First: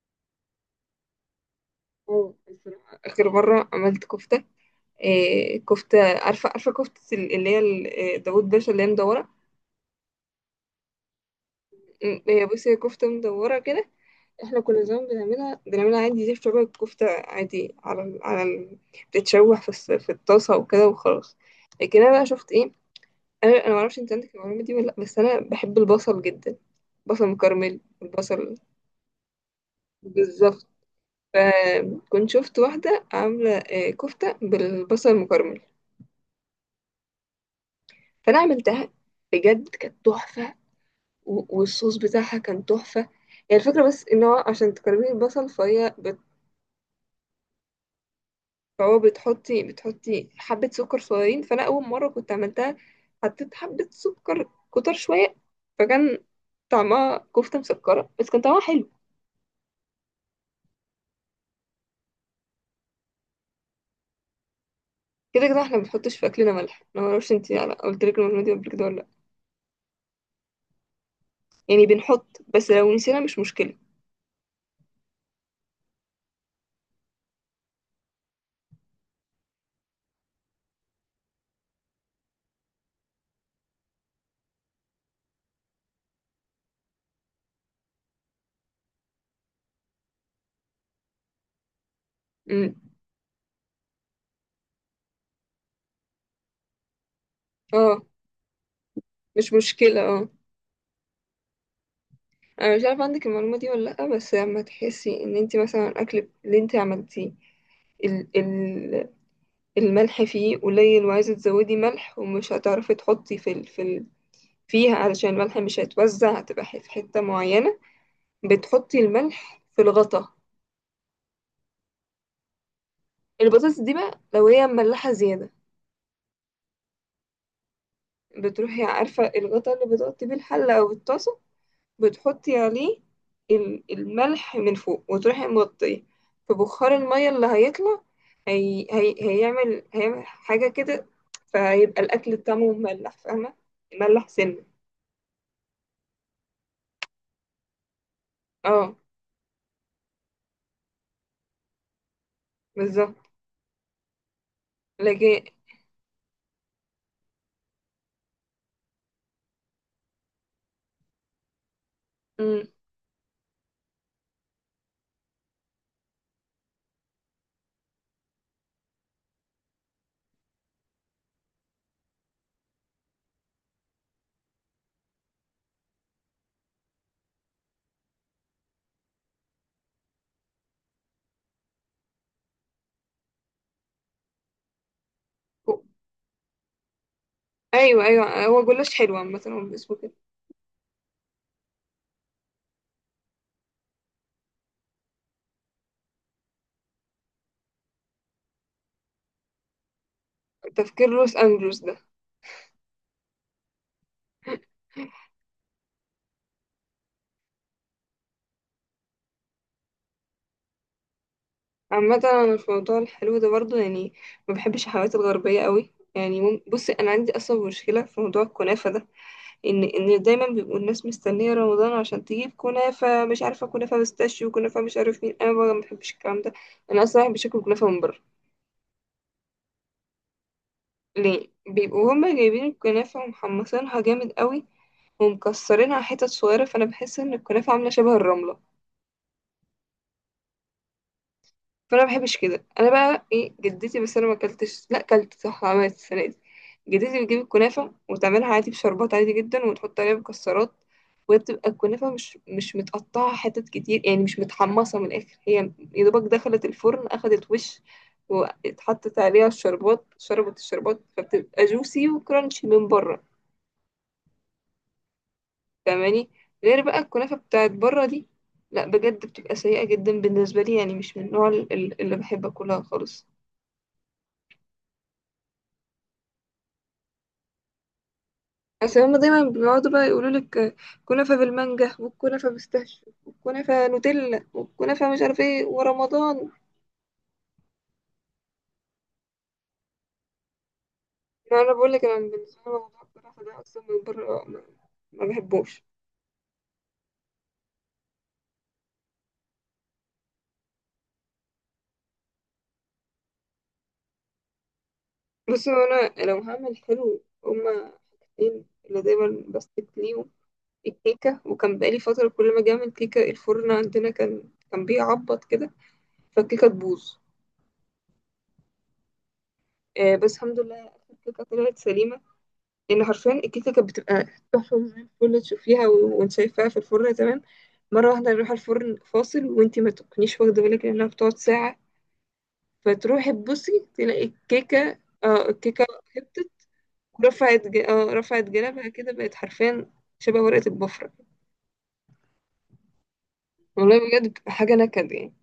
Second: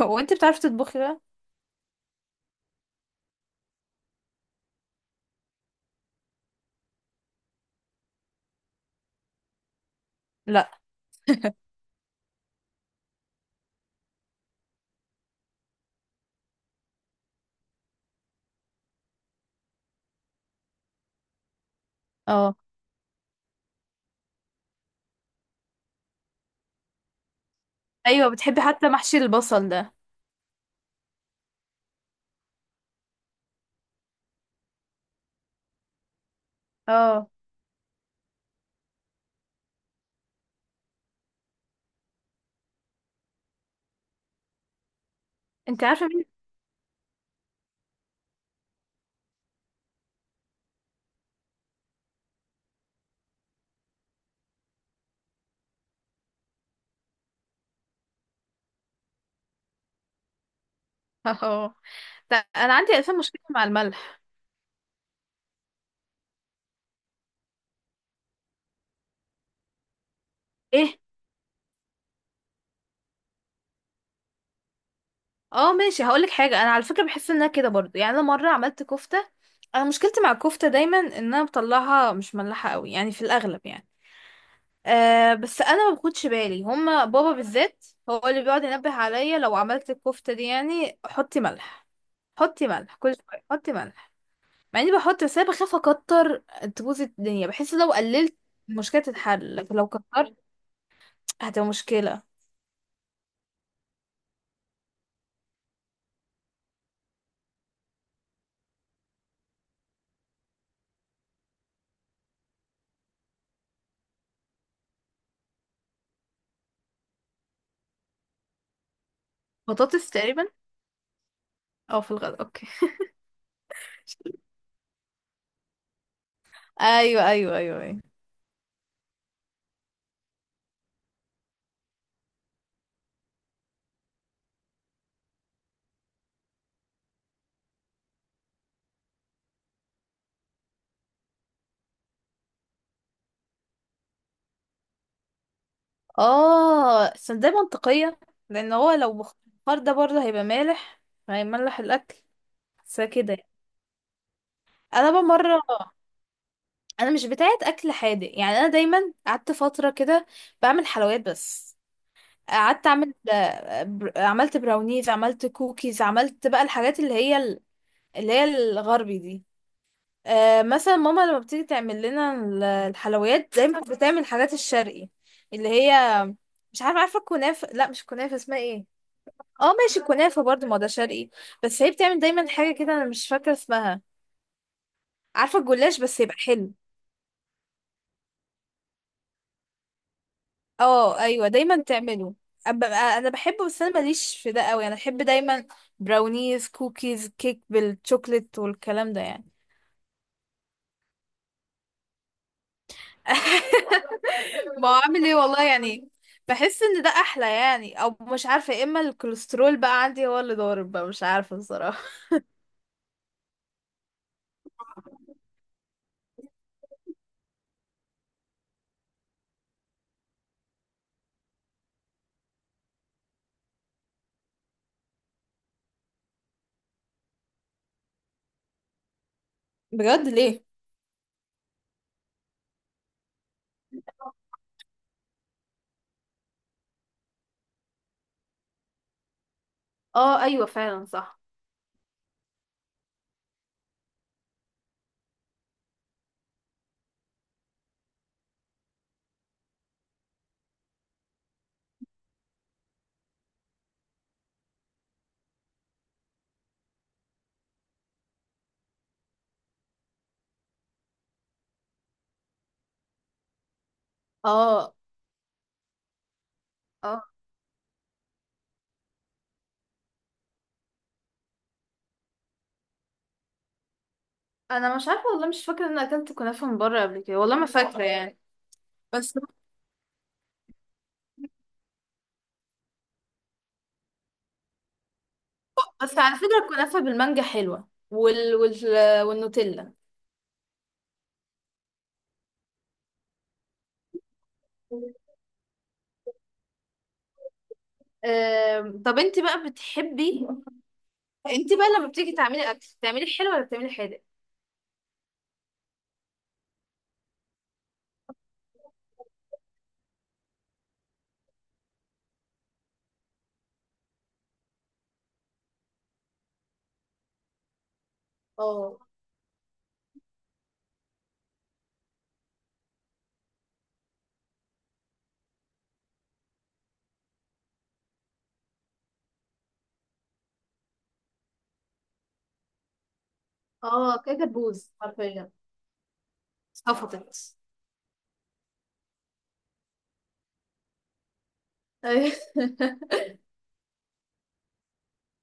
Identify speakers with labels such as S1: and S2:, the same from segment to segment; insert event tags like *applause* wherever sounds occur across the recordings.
S1: هو انت بتعرفي تطبخي بقى؟
S2: اه، الصراحة آخر مرة عملت كفتة. إيه كفتة، عارفة كفتة اللي هي ال- إيه، داوود باشا اللي هي مدورة.
S1: لا.
S2: هي بصي، هي كفتة مدورة كده. احنا كنا زمان بنعملها عادي، زي شبه الكفتة، عادي بتتشوح في الطاسة وكده وخلاص. لكن انا بقى شفت
S1: اه.
S2: ايه. انا معرفش انت عندك المعلومة دي ولا لا، بس انا بحب البصل جدا. بصل مكرمل
S1: ايوه
S2: البصل.
S1: بتحبي حتى محشي البصل ده؟
S2: بالظبط. فكنت شفت واحدة عاملة كفتة بالبصل المكرمل.
S1: اه.
S2: فانا عملتها، بجد كانت تحفه. والصوص بتاعها كان تحفه. هي الفكره بس ان هو عشان تكرمي البصل،
S1: انت عارفه مين؟
S2: فهو بتحطي حبه سكر صغيرين. فانا اول مره كنت عملتها، حطيت حبه سكر كتر شويه، فكان طعمها كفته مسكره، بس كان طعمها حلو.
S1: *laughs* اه، ده انا عندي الفان مشكله مع الملح.
S2: كده كده احنا ما بنحطش في اكلنا ملح. انا ما اعرفش انت قلت لك المعلومه دي قبل كده ولا لا.
S1: ايه؟
S2: يعني بنحط، بس لو نسينا مش مشكله.
S1: اه ماشي، هقولك حاجه، انا على فكره بحس انها كده برضو يعني. انا مره عملت كفته. انا مشكلتي مع الكفته دايما ان انا بطلعها مش ملحه قوي يعني، في الاغلب يعني. بس انا ما باخدش بالي. هما بابا بالذات هو اللي بيقعد ينبه عليا لو عملت الكفته دي يعني حطي ملح، حطي
S2: امم.
S1: ملح كل شويه، حطي ملح. مع اني بحط، بس انا بخاف اكتر تبوظ الدنيا. بحس لو
S2: اه،
S1: قللت المشكله
S2: مش
S1: تتحل، لكن لو
S2: مشكله، اه.
S1: كترت هتبقى مشكله.
S2: انا مش عارفه عندك المعلومه دي ولا لا، بس لما تحسي ان انت مثلا الاكل اللي انت عملتيه ال ال الملح فيه قليل، وعايزه تزودي ملح ومش هتعرفي تحطي في ال في ال فيها، علشان الملح مش هيتوزع، هتبقى في حته معينه. بتحطي الملح في
S1: بطاطس
S2: الغطا.
S1: تقريبا، او في الغد، اوكي.
S2: البطاطس دي بقى لو هي مملحه زياده،
S1: *laughs* ايوه، ايوه، ايوه، ايوه.
S2: بتروحي، عارفه الغطا اللي بتغطي بيه الحله او الطاسه، بتحطي عليه الملح من فوق وتروحي مغطيه. فبخار المية اللي هيطلع هي... هي... هيعمل هيعمل حاجة كده. فهيبقى الأكل طعمه مملح، فاهمة؟ مملح سنة.
S1: اه، بس ده منطقيه، لان هو
S2: اه،
S1: لو بخار ده برضه هيبقى مالح، هيملح الاكل. بس
S2: بالظبط.
S1: كده يعني. انا بقى
S2: لكن.
S1: مره، انا مش بتاعه اكل حادق يعني. انا دايما قعدت فتره كده بعمل حلويات بس.
S2: مم.
S1: قعدت اعمل عملت براونيز، عملت كوكيز، عملت بقى الحاجات اللي هي الغربي دي. مثلا ماما لما بتيجي تعمل لنا الحلويات زي ما بتعمل الحاجات الشرقي اللي هي، مش عارفه، عارفه الكنافه؟ لا مش كنافه، اسمها ايه؟ اه ماشي، الكنافه برضو ما ده شرقي. بس هي بتعمل دايما حاجه كده، انا مش فاكره اسمها. عارفه الجلاش بس يبقى حلو؟
S2: أيوه أيوه، هو جلاش حلو عامة، هو اسمه كده.
S1: اه ايوه، دايما تعمله. انا بحبه، بس انا ماليش في ده قوي. انا بحب دايما براونيز، كوكيز، كيك بالشوكليت والكلام ده يعني.
S2: تفكير لوس أنجلوس ده.
S1: *laughs* ما هو عامل ايه
S2: *laughs*
S1: والله يعني. بحس ان ده احلى يعني، او مش عارفه، يا اما الكوليسترول بقى عندي هو اللي ضارب بقى، مش عارفه بصراحه.
S2: عامة أنا في موضوع الحلو ده برضو يعني ما بحبش الحلويات الغربية قوي يعني. بصي، أنا عندي أصلا مشكلة في موضوع الكنافة ده، ان دايما بيبقوا الناس مستنيه رمضان عشان تجيب كنافه، مش عارفه كنافه بيستاشيو، وكنافه مش عارف مين. انا بقى ما بحبش الكلام ده. انا اصلا بحب اكل كنافه من بره.
S1: بجد؟ ليه؟
S2: ليه؟ بيبقوا هما جايبين الكنافه ومحمصينها جامد قوي، ومكسرينها حتت صغيره، فانا بحس ان الكنافه عامله شبه الرمله.
S1: اه ايوه، فعلا صح.
S2: فانا ما بحبش كده. انا بقى، ايه، جدتي، بس انا ما اكلتش، لا اكلت صح عملت السنه دي. جدتي بتجيب الكنافه وتعملها عادي بشربات عادي جدا، وتحط عليها مكسرات. وهي بتبقى الكنافه مش متقطعه حتت كتير، يعني مش متحمصه من الاخر. هي يا دوبك دخلت الفرن اخدت وش، واتحطت عليها الشربات، شربت الشربات، فبتبقى جوسي وكرانشي من بره.
S1: اه،
S2: فاهماني؟ غير بقى
S1: اه.
S2: الكنافه بتاعت بره دي، لا بجد بتبقى سيئه جدا بالنسبه لي، يعني مش من النوع اللي بحب اكلها خالص.
S1: انا مش عارفه والله، مش فاكره ان أنا اكلت كنافه من بره قبل كده، والله ما فاكره يعني.
S2: بس هما
S1: بس.
S2: دايما بيقعدوا بقى يقولوا لك كنافة بالمانجا، والكنافة بالستاش، والكنافة نوتيلا، والكنافة مش عارف ايه،
S1: بس على
S2: ورمضان.
S1: فكره، الكنافه بالمانجا حلوه والنوتيلا.
S2: يعني انا بقول لك انا بالنسبة لي موضوع الكنافة ده اصلا من بره ما بحبوش.
S1: طب انت بقى لما بتيجي تعملي اكل بتعملي حلو ولا بتعملي حادق؟
S2: بس هو انا لو هعمل حلو، هما حاجتين اللي دايما بستك ليهم: الكيكة. وكان بقالي فترة كل ما اجي اعمل كيكة، الفرن عندنا كان بيعبط كده، فالكيكة تبوظ.
S1: اه،
S2: بس الحمد لله آخر كيكة طلعت سليمة. لان حرفيا الكيكه كانت بتبقى تحفه زي الفل، تشوفيها وانت شايفاها في الفرن تمام، مره واحده نروح الفرن فاصل وانت ما تكونيش واخده بالك لانها بتقعد ساعه، فتروحي تبصي
S1: اه،
S2: تلاقي
S1: كده بوز
S2: الكيكه. اه،
S1: حرفيا.
S2: الكيكه هبطت.
S1: صفطت.
S2: رفعت ج... اه رفعت جنبها كده، بقت حرفيا شبه ورقه البفره.
S1: أيوة. *laughs*
S2: والله بجد بتبقى حاجه نكد يعني.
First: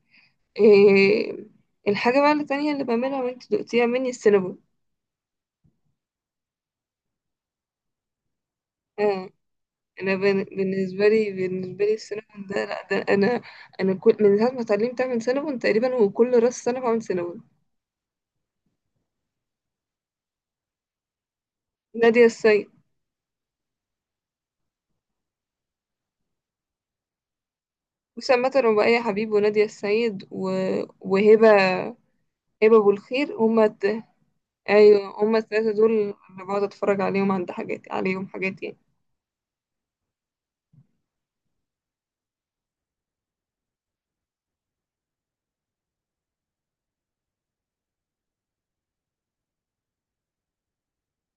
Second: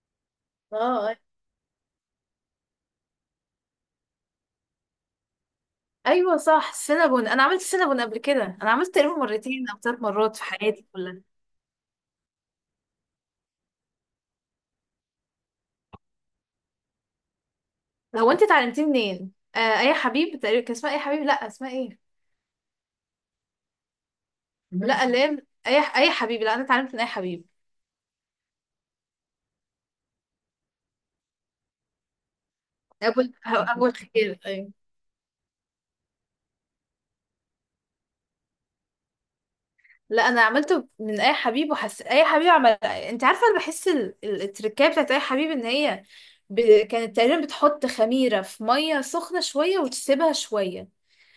S1: اه
S2: إيه... الحاجه بقى التانيه اللي بعملها وانت دقتيها مني السينابون.
S1: ايوه صح، السينابون. انا عملت السينابون قبل كده، انا عملت تقريبا
S2: آه،
S1: مرتين او ثلاث
S2: انا
S1: مرات في حياتي
S2: بالنسبه
S1: كلها.
S2: لي بالنسبه لي السينابون ده، لا ده انا انا كل من ساعه ما اتعلمت اعمل سينابون تقريبا، وكل راس سنه بعمل سينابون.
S1: هو انت اتعلمتيه منين؟ اي حبيب تقريبا، كان اسمها اي حبيب، لا اسمها ايه؟
S2: نادية السيد.
S1: لا اللي هي، اي. اي حبيب، لا انا اتعلمت من اي حبيب.
S2: وسام مطر، وبقية حبيب، ونادية السيد، وهبة، هبة أبو
S1: ابو
S2: الخير، هما
S1: ابو الخير ايوه.
S2: أيوة هما الثلاثة دول اللي بقعد أتفرج عليهم، عند حاجات عليهم حاجات يعني.
S1: لا انا عملته من اي حبيب، وحس اي حبيب عمل، انت عارفه انا بحس التركية بتاعت اي حبيب ان هي كانت تقريبا بتحط خميره في ميه سخنه شويه وتسيبها شويه.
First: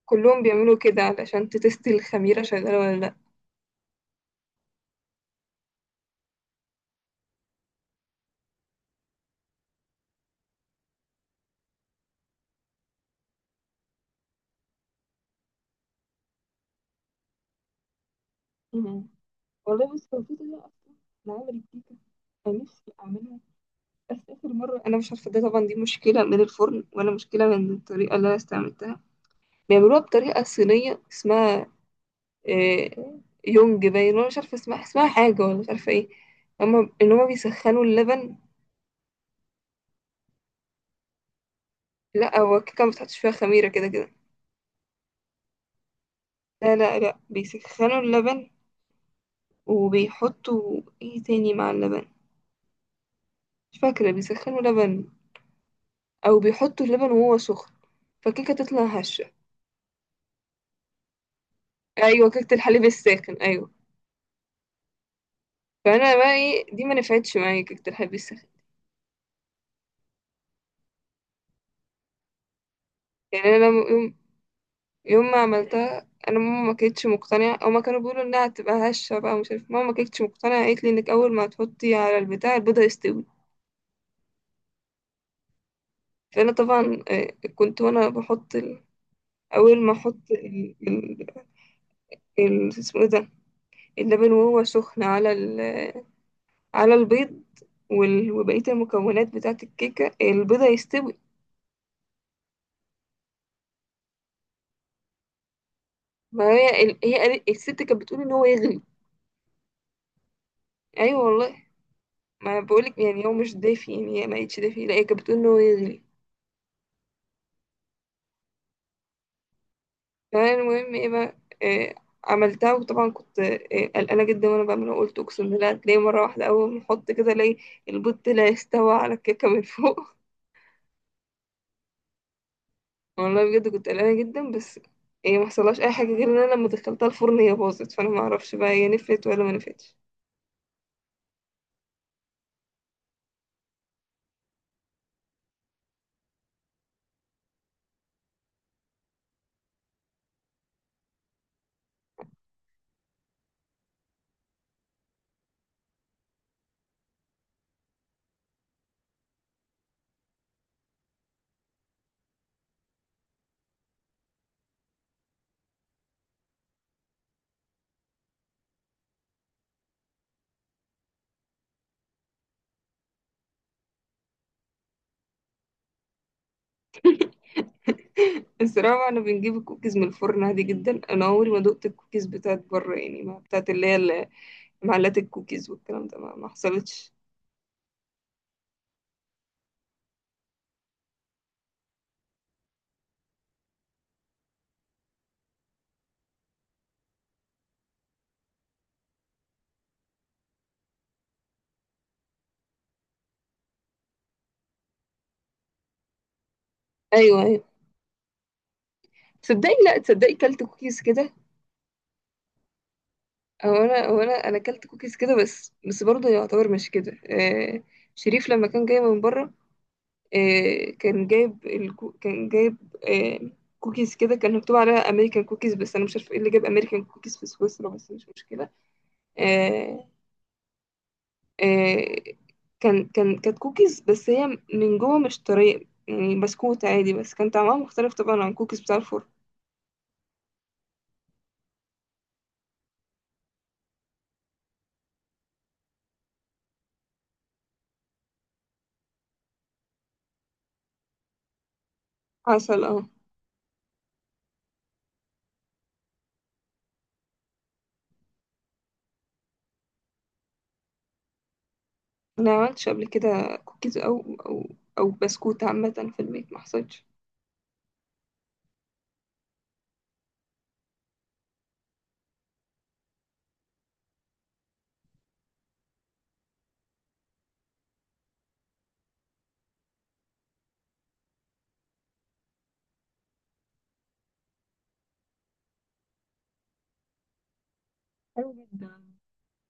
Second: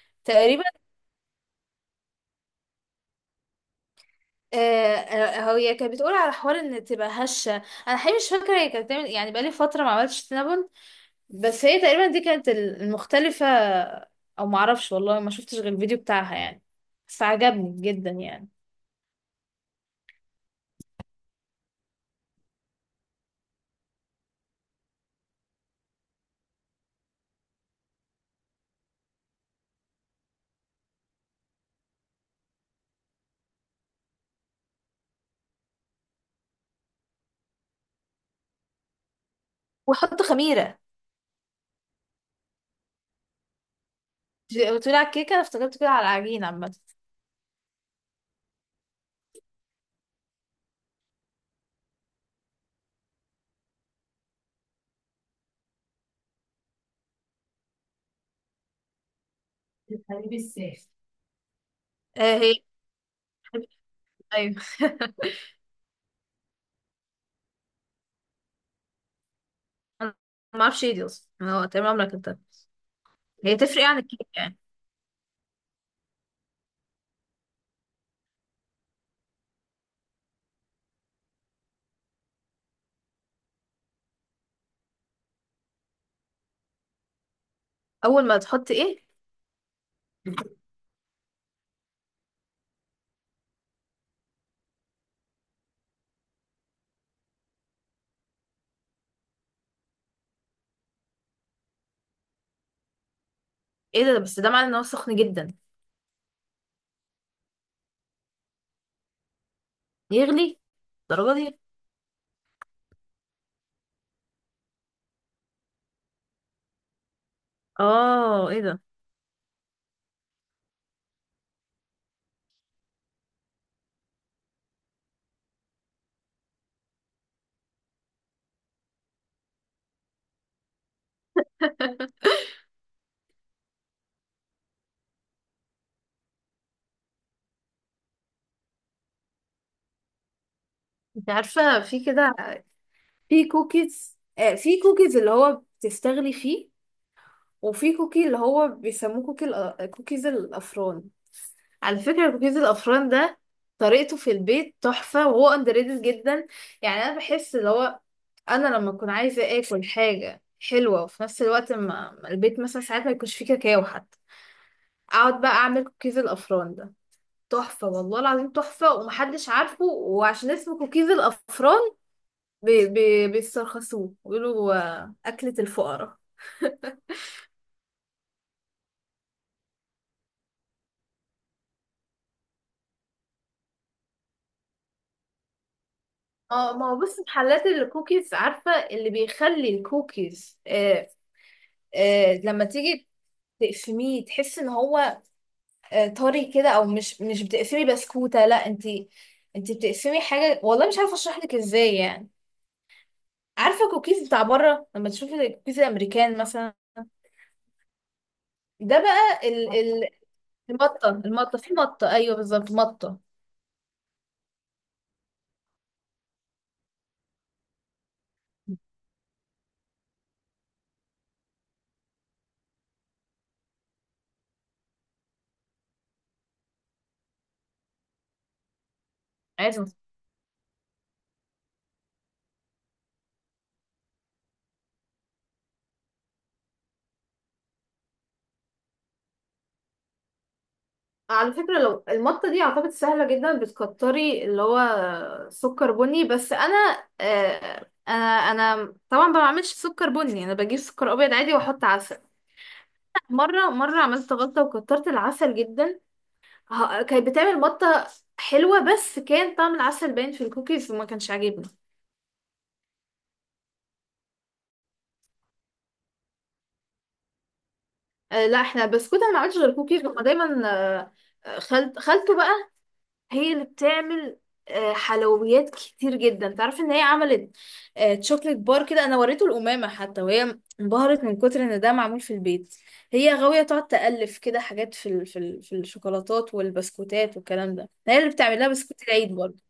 S2: كلهم
S1: تقريبا.
S2: بيعملوا كده علشان تتست الخميرة شغالة ولا لأ.
S1: هي كانت بتقول على حوار ان تبقى هشه. انا حقيقي مش فاكره هي كانت بتعمل يعني، بقالي فتره ما عملتش سينابون. بس هي تقريبا دي كانت المختلفه. او ما اعرفش والله، ما شفتش غير الفيديو بتاعها يعني. بس عجبني جدا يعني.
S2: مم. والله بس كان في طريقة أصلا لعمل الكيكة أنا نفسي أعملها، بس آخر مرة أنا مش عارفة، ده طبعا دي مشكلة من الفرن ولا مشكلة من الطريقة اللي أنا استعملتها. بيعملوها بطريقة صينية اسمها، آه، يونج باين، وأنا مش عارفة اسمها حاجة ولا مش عارفة ايه. هما بيسخنوا اللبن.
S1: وحط خميرة.
S2: لا، هو الكيكة ما بتحطش فيها خميرة كده كده.
S1: بتقولي على الكيكه؟ انا افتكرت كده على العجين عامه.
S2: لا لا لا، بيسخنوا اللبن وبيحطوا ايه تاني مع اللبن، مش فاكرة. بيسخنوا لبن أو بيحطوا اللبن وهو سخن، فالكيكة تطلع هشة.
S1: الحليب الساخن.
S2: أيوة، كيكة
S1: هي.
S2: الحليب الساخن، أيوة.
S1: ايوه. *laughs*
S2: فانا بقى ايه، دي ما نفعتش معايا كيكه الحليب الساخن.
S1: انا ما اعرفش ايه دي اصلا، انا تقريبا عمرك انت.
S2: يعني
S1: هي
S2: انا
S1: تفرق عن
S2: يوم
S1: الكيكه يعني؟
S2: يوم ما عملتها، انا ماما ما كانتش مقتنعه، او ما كانوا بيقولوا انها هتبقى هشه بقى، ومش عارف، ماما ما كانتش مقتنعه. قالت لي انك اول ما هتحطي على البتاع البيضه يستوي. فانا طبعا، كنت وانا
S1: اول ما
S2: بحط
S1: تحط ايه؟
S2: اول ما احط اسمه ايه ده، اللبن وهو سخن على البيض وبقيه المكونات بتاعه الكيكه، البيضه يستوي.
S1: ايه ده؟ بس ده معناه ان هو سخن جدا.
S2: ما هي الست كانت بتقول ان هو يغلي.
S1: يغلي؟
S2: ايوه
S1: الدرجه دي؟
S2: والله. ما بقولك، يعني هو مش دافي، يعني هي ما قالتش دافي، لا هي كانت بتقول ان هو يغلي.
S1: اه، ايه ده؟
S2: تمام. المهم ايه بقى، إيه عملتها، وطبعا كنت قلقانه جدا وانا بعملها، وقلت اقسم بالله هتلاقي مره واحده اول ما احط كده الاقي البوت لا يستوى على الكيكه من فوق.
S1: *laughs*
S2: *laughs* والله بجد كنت قلقانه جدا، بس ما حصلهاش اي حاجه، غير ان انا لما دخلتها الفرن هي باظت، فانا ما اعرفش بقى هي نفت ولا ما نفتش.
S1: انت عارفة في كده، في كوكيز، في كوكيز اللي هو بتستغلي فيه، وفي كوكي اللي هو بيسموه كوكي كوكيز الأفران. على فكرة كوكيز الأفران ده، طريقته في البيت تحفة، وهو اندر ريتد جدا. يعني أنا بحس اللي هو، أنا لما أكون عايزة آكل حاجة حلوة، وفي نفس الوقت ما البيت مثلا ساعات ما يكونش فيه كاكاو حتى، أقعد بقى أعمل كوكيز الأفران ده. تحفة، والله العظيم تحفة، ومحدش عارفه. وعشان اسمه كوكيز الأفران، بي بي بيسترخصوه بيقولوا أكلة الفقراء.
S2: *laughs* الصراحه انا بنجيب الكوكيز من الفرن عادي جدا، انا عمري ما دقت الكوكيز بتاعت بره، يعني ما بتاعت اللي هي معلات الكوكيز والكلام ده ما
S1: اه، ما هو
S2: حصلتش.
S1: بص، محلات الكوكيز عارفة اللي بيخلي الكوكيز لما تيجي تقسميه تحس ان هو طري كده، او مش بتقسمي بسكوتة، لا انتي، انتي بتقسمي حاجة، والله مش عارفة اشرح لك ازاي يعني. عارفة الكوكيز بتاع بره، لما تشوفي الكوكيز الامريكان مثلا،
S2: ايوه ايوه،
S1: ده بقى ال
S2: تصدقي لا
S1: ال
S2: تصدقي كلت كوكيز
S1: المطة،
S2: كده.
S1: المطة، في مطة، ايوه بالظبط مطة.
S2: هو انا اكلت كوكيز كده، بس برضه يعتبر مش كده. آه شريف لما كان جاي من بره، كان جايب آه كوكيز كده، كان مكتوب عليها امريكان كوكيز، بس انا مش عارفه ايه اللي جاب امريكان كوكيز في سويسرا، بس مش مشكله. آه آه كانت كوكيز، بس هي من جوه مش طريه، يعني بسكوت عادي، بس كان طعمها مختلف طبعا عن كوكيز بتاع الفرن.
S1: على فكرة، لو المطة دي اعتقد سهلة جدا، بتكتري اللي هو سكر بني، بس انا انا انا طبعا ما بعملش سكر بني، انا بجيب سكر ابيض عادي واحط عسل.
S2: عسل، اه.
S1: مرة عملت غلطة وكترت العسل جدا. كانت بتعمل مطة حلوة، بس كان طعم العسل باين في الكوكيز، وما كانش عاجبني.
S2: انا ما عملتش قبل كده كوكيز او بسكوت عامه في البيت، ما حصلش.
S1: لا احنا البسكوت، انا ما عملتش غير كوكيز. هما دايما خلطه بقى. هي اللي بتعمل حلويات كتير جدا، تعرف ان هي عملت تشوكلت بار كده، انا وريته الامامه حتى وهي انبهرت من كتر ان ده معمول في البيت. هي غاويه تقعد تالف كده حاجات في الشوكولاتات والبسكوتات والكلام ده. هي اللي
S2: حلو
S1: بتعمل لها
S2: جدا.
S1: بسكوت العيد برضه.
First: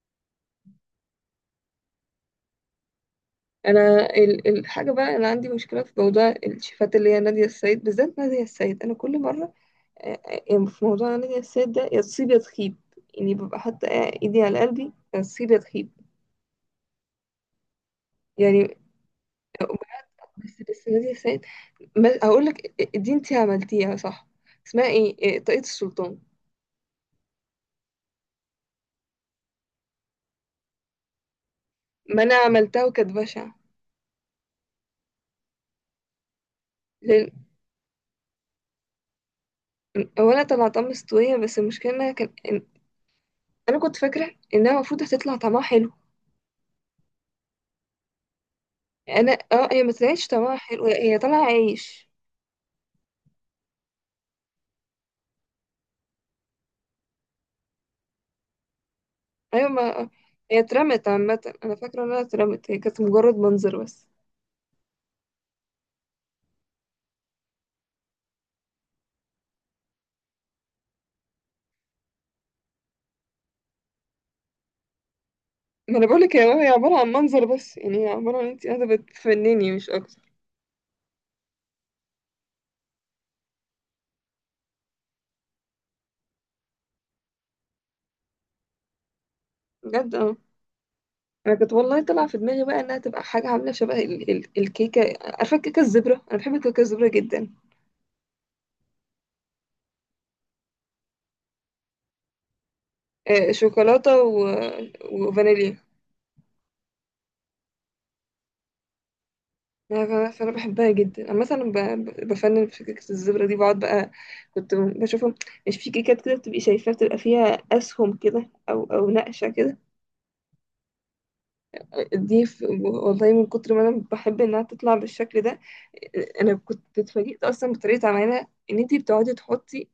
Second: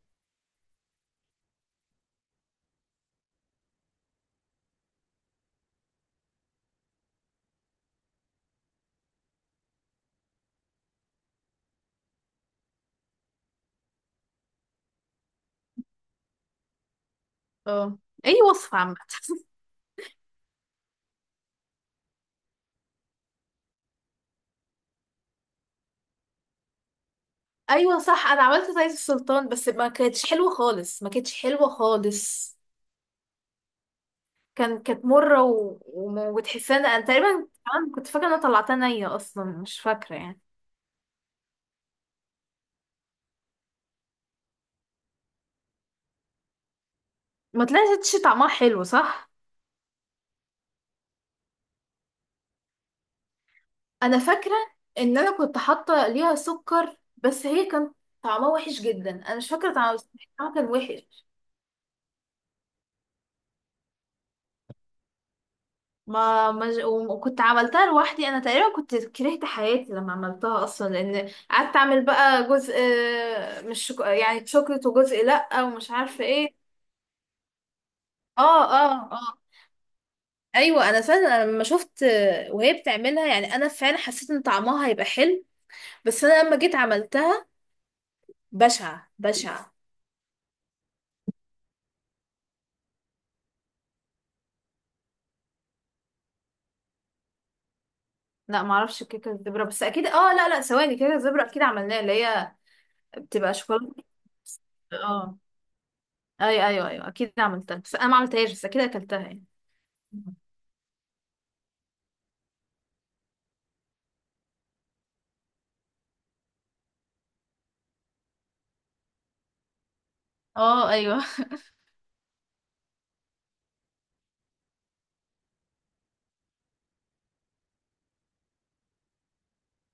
S2: انا الحاجه بقى، انا عندي مشكله في موضوع الشيفات، اللي هي ناديه السيد بالذات. ناديه السيد، انا كل مره، يعني في موضوع ناديه السيد ده يا تصيب يا تخيب. يعني ببقى حاطه ايدي على قلبي يا تصيب يا تخيب.
S1: اه، اي
S2: يعني
S1: وصفة عامة. *laughs*
S2: بس ناديه السيد، ما هقول لك دي انتي عملتيها صح، اسمها ايه، طاقية السلطان.
S1: ايوه صح، انا عملت زيت السلطان بس ما كانتش حلوه خالص، ما كانتش حلوه
S2: ما انا
S1: خالص.
S2: عملتها وكانت بشعه.
S1: كانت مره وتحسها انا
S2: لان
S1: تقريبا كمان كنت فاكره ان انا طلعتها نيه اصلا، مش فاكره يعني.
S2: اولا طلعتها مستويه، بس المشكله انها كان انا كنت فاكره انها المفروض هتطلع طعمها حلو.
S1: ما طلعتش طعمها حلو، صح.
S2: انا، هي ما طلعتش طعمها حلو، هي طالعه عيش.
S1: انا فاكره ان انا كنت حاطه ليها سكر، بس هي كان طعمها وحش جدا، انا مش
S2: ايوه،
S1: فاكره طعمها. بس
S2: ما
S1: طعمها
S2: هي
S1: كان
S2: اترمت
S1: وحش.
S2: عامه، انا فاكره انها اترمت، هي كانت مجرد منظر بس.
S1: ما ما ج- وكنت عملتها لوحدي، انا تقريبا كنت كرهت حياتي لما عملتها اصلا. لان قعدت اعمل بقى جزء مش يعني شوكليت وجزء لا ومش
S2: ما انا
S1: عارفه
S2: بقولك هي
S1: ايه.
S2: عباره عن منظر بس، يعني هي عباره
S1: اه،
S2: عن انت قاعده
S1: اه، اه.
S2: بتفنني مش اكتر.
S1: ايوه انا فعلا، أنا لما شفت وهي بتعملها يعني انا فعلا حسيت ان طعمها هيبقى حلو. بس انا لما جيت عملتها، بشعه بشعه.
S2: بجد، اه. انا كنت والله طالعه في دماغي بقى انها تبقى حاجه عامله شبه ال ال الكيكه، عارفه الكيكه الزبره، انا بحب الكيكه الزبره جدا.
S1: لا معرفش كيكه الزبره بس اكيد، اه، لا، لا، ثواني، كيكه الزبره اكيد عملناها اللي هي
S2: آه،
S1: بتبقى شوكولاته.
S2: شوكولاته
S1: اه،
S2: وفانيليا.
S1: اي، ايوه، ايوه اكيد عملتها، بس انا ما عملتهاش، بس اكيد اكلتها يعني.
S2: لا، فأنا بحبها جدا، انا مثلا بفنن في كيكه الزبره دي، بقعد بقى كنت بشوفهم، مش في كيكات كده بتبقي شايفاها بتبقى فيها اسهم كده او نقشه كده.
S1: اه ايوه.
S2: دي، والله من كتر ما انا بحب انها تطلع بالشكل ده، انا كنت اتفاجئت اصلا بطريقه عملها، ان انتي بتقعدي تحطي،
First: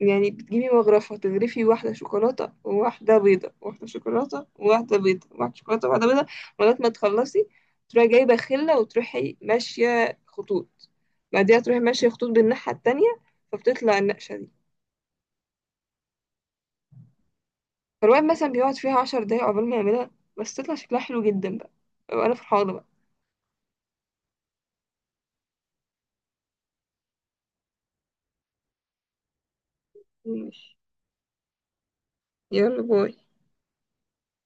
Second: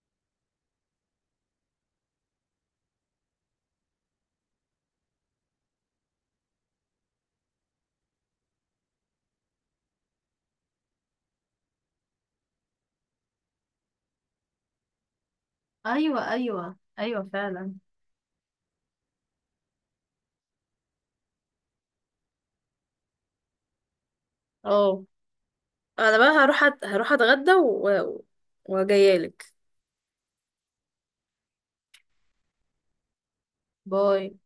S2: يعني بتجيبي مغرفة تغرفي واحدة شوكولاتة وواحدة بيضة، واحدة شوكولاتة وواحدة بيضة، واحدة شوكولاتة وواحدة بيضة، لغاية ما تخلصي، تروحي جايبة خلة وتروحي ماشية خطوط، بعديها تروحي ماشية خطوط بالناحية التانية، فبتطلع النقشة دي.
S1: *laughs* ايوه، ايوه، ايوه، فعلا.
S2: فالواحد مثلا بيقعد فيها 10 دقايق عقبال ما يعملها، بس تطلع شكلها حلو جدا بقى. أبقى أنا فرحانة بقى.
S1: اه، انا بقى هروح هروح اتغدى وجايالك.
S2: ماشي. يلا باي.
S1: باي.